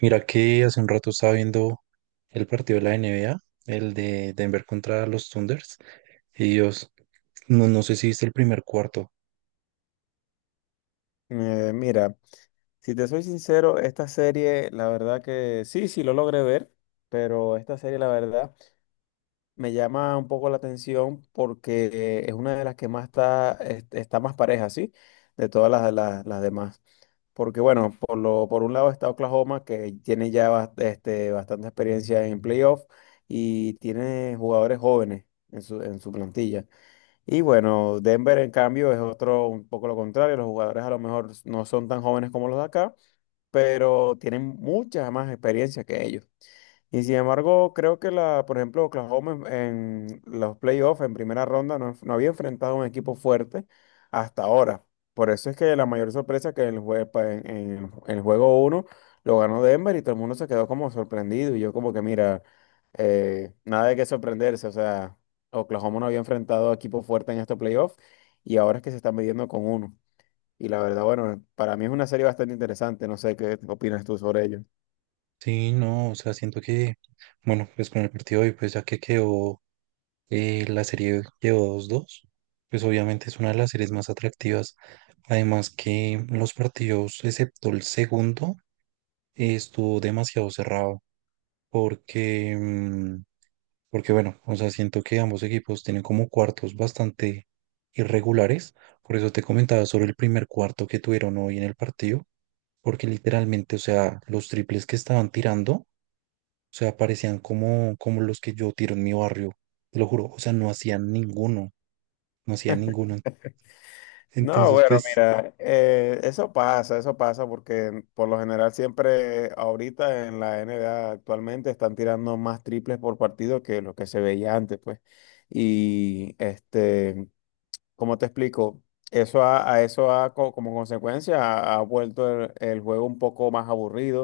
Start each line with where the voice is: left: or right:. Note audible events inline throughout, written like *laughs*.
right: Mira que hace un rato estaba viendo el partido de la NBA, el de Denver contra los Thunders, y Dios, no, no sé si viste el primer cuarto.
left: Mira, si te soy sincero, esta serie, la verdad que sí, sí lo logré ver, pero esta serie, la verdad, me llama un poco la atención porque es una de las que más está más pareja, ¿sí? De todas las demás. Porque bueno, por un lado está Oklahoma, que tiene ya bastante experiencia en playoff y tiene jugadores jóvenes en su plantilla. Y bueno, Denver en cambio es otro un poco lo contrario, los jugadores a lo mejor no son tan jóvenes como los de acá, pero tienen muchas más experiencia que ellos. Y sin embargo, creo que por ejemplo, Oklahoma en los playoffs, en primera ronda, no, no había enfrentado a un equipo fuerte hasta ahora. Por eso es que la mayor sorpresa que en el, jue- pa- en- el juego uno lo ganó Denver y todo el mundo se quedó como sorprendido. Y yo como que, mira, nada de qué sorprenderse. O sea, Oklahoma no había enfrentado a equipo fuerte en estos playoffs y ahora es que se están midiendo con uno. Y la verdad, bueno, para mí es una serie bastante interesante. No sé qué opinas tú sobre ello.
right: Sí, no, o sea, siento que, bueno, pues con el partido de hoy, pues ya que quedó, la serie quedó 2-2, pues obviamente es una de las series más atractivas. Además que los partidos, excepto el segundo, estuvo demasiado cerrado, porque, mm, porque bueno, o sea, siento que ambos equipos tienen como cuartos bastante irregulares. Por eso te comentaba sobre el primer cuarto que tuvieron hoy en el partido. Porque literalmente, o sea, los triples que estaban tirando, o sea, parecían como, como los que yo tiro en mi barrio. Te lo juro, o sea, no hacían ninguno. No hacían ninguno.
left: No,
right: Entonces,
left: bueno,
right: pues,
left: mira, eso pasa porque por lo general siempre ahorita en la NBA actualmente están tirando más triples por partido que lo que se veía antes, pues. Y ¿cómo te explico? Eso ha- a, eso ha, co- como consecuencia ha vuelto el juego un poco más aburrido.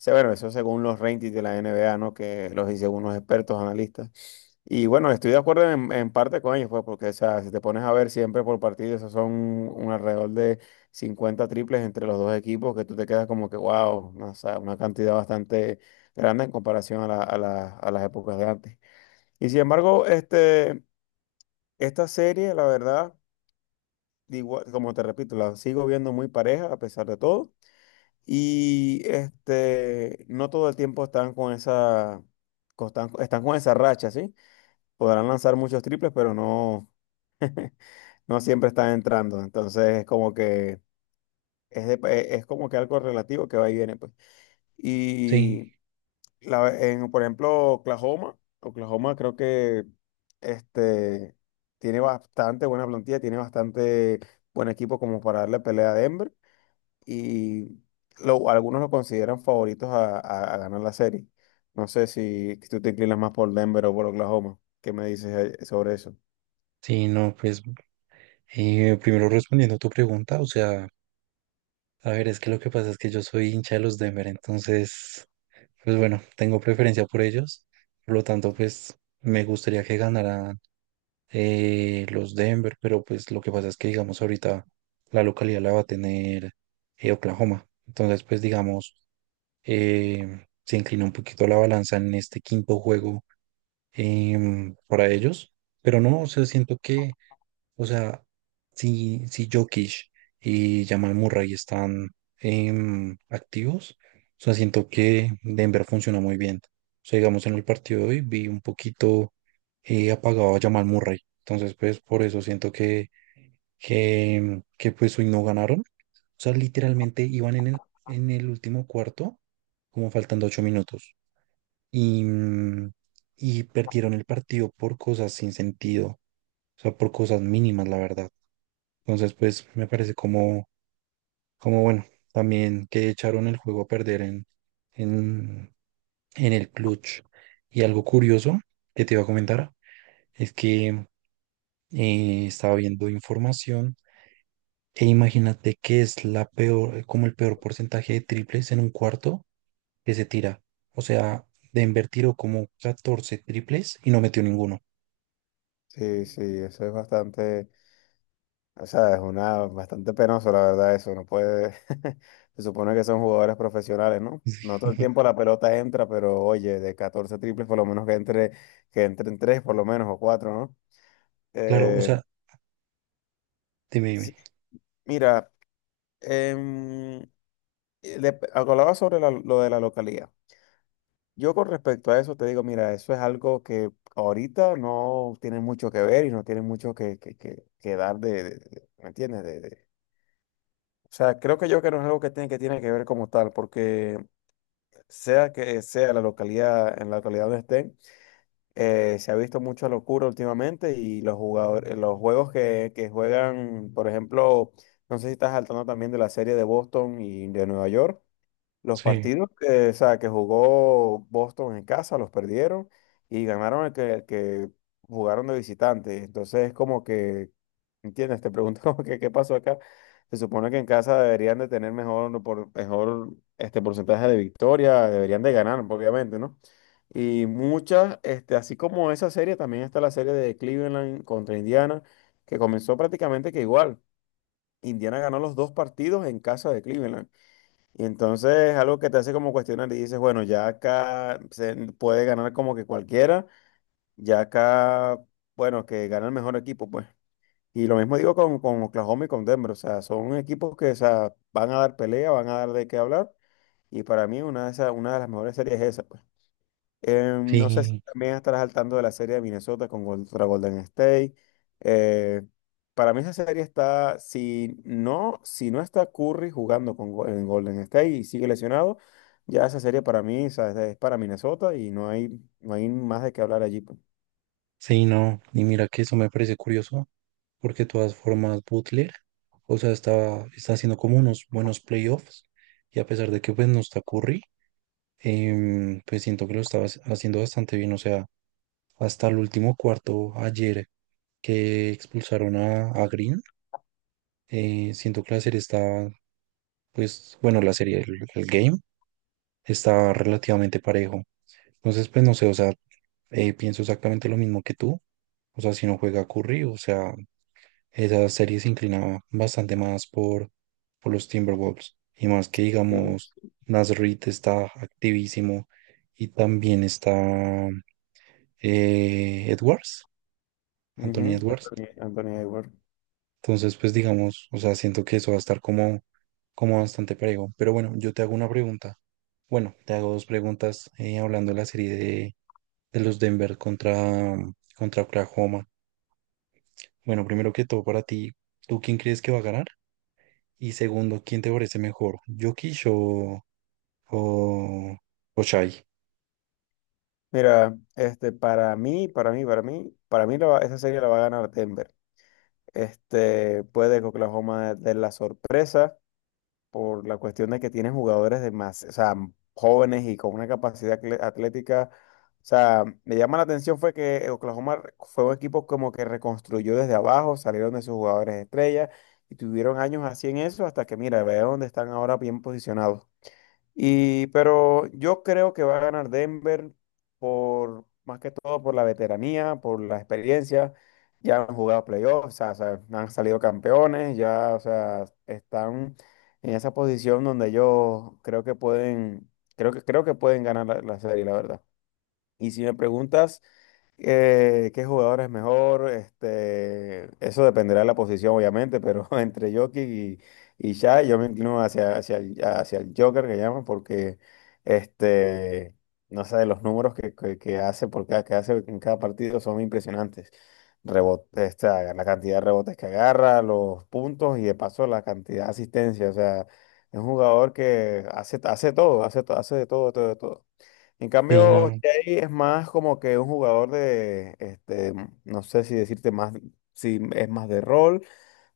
left: O sea, bueno, eso según los ratings de la NBA, ¿no? Que los dice unos expertos analistas. Y bueno, estoy de acuerdo en parte con ellos, pues, porque o sea, si te pones a ver siempre por partido, esos son un alrededor de 50 triples entre los dos equipos, que tú te quedas como que, wow, o sea, una cantidad bastante grande en comparación a las épocas de antes. Y sin embargo, esta serie, la verdad, igual, como te repito, la sigo viendo muy pareja a pesar de todo. Y no todo el tiempo están están con esa racha, ¿sí? Podrán lanzar muchos triples, pero no. *laughs* No siempre están entrando, entonces es como que es como que algo relativo que va y viene, pues.
right: sí,
left: Y por ejemplo, Oklahoma creo que este, tiene bastante buena plantilla, tiene bastante buen equipo como para darle pelea a Denver y algunos lo consideran favoritos a ganar la serie. No sé si tú te inclinas más por Denver o por Oklahoma. ¿Qué me dices sobre eso?
right: sí, no, pues, primero respondiendo a tu pregunta, o sea... A ver, es que lo que pasa es que yo soy hincha de los Denver, entonces, pues bueno, tengo preferencia por ellos. Por lo tanto, pues me gustaría que ganaran los Denver, pero pues lo que pasa es que, digamos, ahorita la localidad la va a tener Oklahoma. Entonces, pues digamos, se inclina un poquito la balanza en este quinto juego para ellos, pero no, o sea, siento que o sea, si Jokic y Jamal Murray están activos, o sea, siento que Denver funciona muy bien. O sea, digamos, en el partido de hoy vi un poquito apagado a Jamal Murray. Entonces, pues, por eso siento que, que pues hoy no ganaron. O sea, literalmente iban en el último cuarto, como faltando 8 minutos. Y, mm, y perdieron el partido por cosas sin sentido, o sea, por cosas mínimas, la verdad. Entonces, pues me parece como, como bueno, también que echaron el juego a perder en, en el clutch. Y algo curioso que te iba a comentar es que estaba viendo información e imagínate que es la peor, como el peor porcentaje de triples en un cuarto que se tira. O sea, de tiró como 14 triples y no metió ninguno.
left: Sí, sí, eso es bastante. O sea, es una bastante penoso, la verdad, eso. No puede. *laughs* Se supone que son jugadores profesionales, ¿no? No todo el
right: Ujú.
left: tiempo la pelota entra, pero oye, de 14 triples, por lo menos que entre, que entren tres, por lo menos, o cuatro, ¿no?
right: Claro, o
left: Eh,
right: sea, dime, dime.
left: sí, mira, em, hablaba sobre lo de la localidad. Yo con respecto a eso te digo, mira, eso es algo que ahorita no tiene mucho que ver y no tiene mucho que dar ¿me entiendes? O sea, creo que yo que no es algo que tiene que ver como tal, porque sea que sea la localidad, en la localidad donde estén, se ha visto mucha locura últimamente y los jugadores, los juegos que juegan, por ejemplo, no sé si estás saltando también de la serie de Boston y de Nueva York, los
right: Sí,
left: partidos que, o sea, que jugó Boston en casa los perdieron y ganaron el que jugaron de visitante. Entonces es como que, ¿entiendes? Te pregunto *laughs* como que qué pasó acá. Se supone que en casa deberían de tener mejor este porcentaje de victoria, deberían de ganar, obviamente, ¿no? Y así como esa serie, también está la serie de Cleveland contra Indiana, que comenzó prácticamente que igual. Indiana ganó los dos partidos en casa de Cleveland. Y entonces es algo que te hace como cuestionar y dices, bueno, ya acá se puede ganar como que cualquiera, ya acá, bueno, que gana el mejor equipo, pues. Y lo mismo digo con Oklahoma y con Denver, o sea, son equipos que, o sea, van a dar pelea, van a dar de qué hablar, y para mí una de esas, una de las mejores series es esa, pues. No sé si
right: sí,
left: también estarás al tanto de la serie de Minnesota contra Golden State. Eh, para mí esa serie está, si no está Curry jugando en Golden State y sigue lesionado, ya esa serie para mí, o sea, es para Minnesota y no hay más de qué hablar allí, pues.
right: sí, no. Y mira que eso me parece curioso, porque de todas formas Butler, o sea, está, está haciendo como unos buenos playoffs, y a pesar de que pues no está Curry, pues siento que lo estaba haciendo bastante bien, o sea, hasta el último cuarto ayer que expulsaron a Green, siento que la serie está, pues, bueno, la serie, el game está relativamente parejo. Entonces, pues no sé, o sea, pienso exactamente lo mismo que tú. O sea, si no juega Curry, o sea, esa serie se inclinaba bastante más por los Timberwolves. Y más que,
left: Y-
right: digamos, Nasrid está activísimo y también está Edwards, Anthony
left: Ujú.
right: Edwards.
left: Anthony Edwards.
right: Entonces, pues digamos, o sea, siento que eso va a estar como, como bastante parejo. Pero bueno, yo te hago una pregunta. Bueno, te hago dos preguntas hablando de la serie de los Denver contra, contra Oklahoma. Bueno, primero que todo, para ti, ¿tú quién crees que va a ganar? Y segundo, ¿quién te parece mejor? ¿Jokic o, o Shai?
left: Mira, para mí esa serie la va a ganar Denver. Puede que Oklahoma dé la sorpresa. Por la cuestión de que tienen jugadores de más, o sea, jóvenes y con una capacidad atlética. O sea, me llama la atención fue que Oklahoma fue un equipo como que reconstruyó desde abajo, salieron de sus jugadores estrella y tuvieron años así en eso hasta que, mira, ve dónde están ahora bien posicionados. Pero yo creo que va a ganar Denver más que todo por la veteranía, por la experiencia. Ya han jugado playoffs, o sea, han salido campeones, ya, o sea, están en esa posición donde ellos creo que pueden ganar la serie, la verdad. Y si me preguntas qué jugador es mejor, eso dependerá de la posición, obviamente, pero *laughs* entre Jokic y Shai, yo me inclino hacia el Joker que llaman, porque este, no sé, los números que hace que hace en cada partido son impresionantes. Rebote, la cantidad de rebotes que agarra, los puntos y de paso la cantidad de asistencia. O sea, es un jugador que hace de todo, de todo, de todo. En
right: Sí,
left: cambio,
right: no,
left: Jay es más como que un jugador no sé si decirte más, si es más de rol,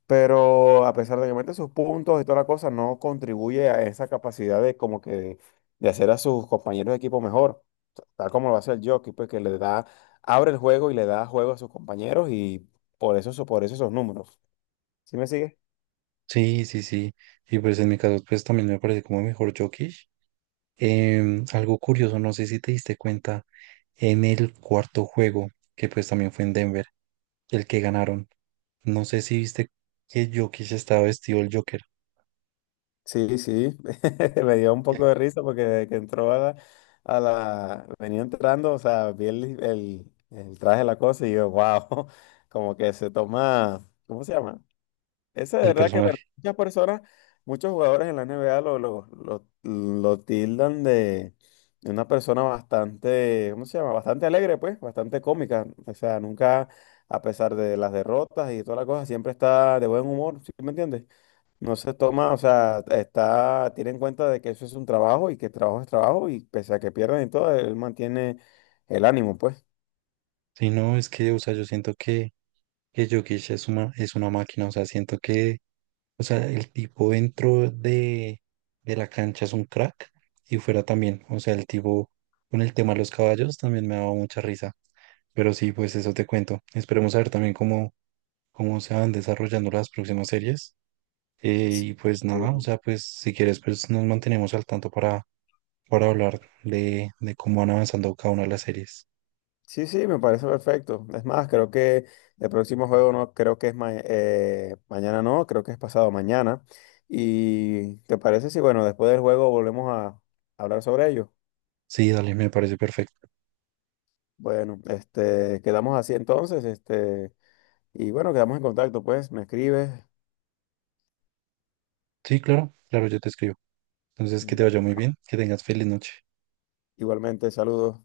left: pero a pesar de que mete sus puntos y toda la cosa, no contribuye a esa capacidad de como que de hacer a sus compañeros de equipo mejor, tal como lo hace el Jokic, pues que le da, abre el juego y le da juego a sus compañeros y por eso esos números. ¿Sí me sigue?
right: sí, sí, sí. Y pues en mi caso, pues también me parece como mejor Jokic. Em, algo curioso, no sé si te diste cuenta, en el cuarto juego, que pues también fue en Denver, el que ganaron. No sé si viste que Jokic estaba vestido el Joker,
left: Sí, sí, *laughs* me dio un poco
right: el
left: de risa porque desde que entró a venía entrando, o sea, vi el traje de la cosa y yo, wow, *laughs* como que se toma, ¿cómo se llama? Ese de verdad que
right: personaje.
left: muchas personas, muchos jugadores en la NBA lo tildan de una persona bastante, ¿cómo se llama? Bastante alegre, pues, bastante cómica, o sea, nunca, a pesar de las derrotas y toda la cosa, siempre está de buen humor, ¿sí me entiendes? No se toma, o sea, tiene en cuenta de que eso es un trabajo y que el trabajo es trabajo y pese a que pierdan y todo, él mantiene el ánimo, pues.
right: Sí, no, es que, o sea, yo siento que Jokic es una máquina, o sea, siento que, o sea, el tipo dentro de la cancha es un crack y fuera también, o sea, el tipo con el tema de los caballos también me ha dado mucha risa, pero sí, pues eso te cuento. Esperemos a ver también cómo, cómo se van desarrollando las próximas series eh,
left: Sí.
right: y pues nada, o
left: Eh,
right: sea, pues si quieres, pues nos mantenemos al tanto para hablar de cómo van avanzando cada una de las series.
left: Sí, sí, me parece perfecto. Es más, creo que el próximo juego no creo que es mañana, no, creo que es pasado mañana. ¿Y te parece si, bueno, después del juego volvemos a hablar sobre ello?
right: Sí, dale, me parece perfecto.
left: Bueno, quedamos así entonces, y bueno, quedamos en contacto, pues, me escribes.
right: Sí, claro, claro, yo te escribo. Entonces, que te vaya muy bien, que tengas feliz noche.
left: Igualmente, saludos.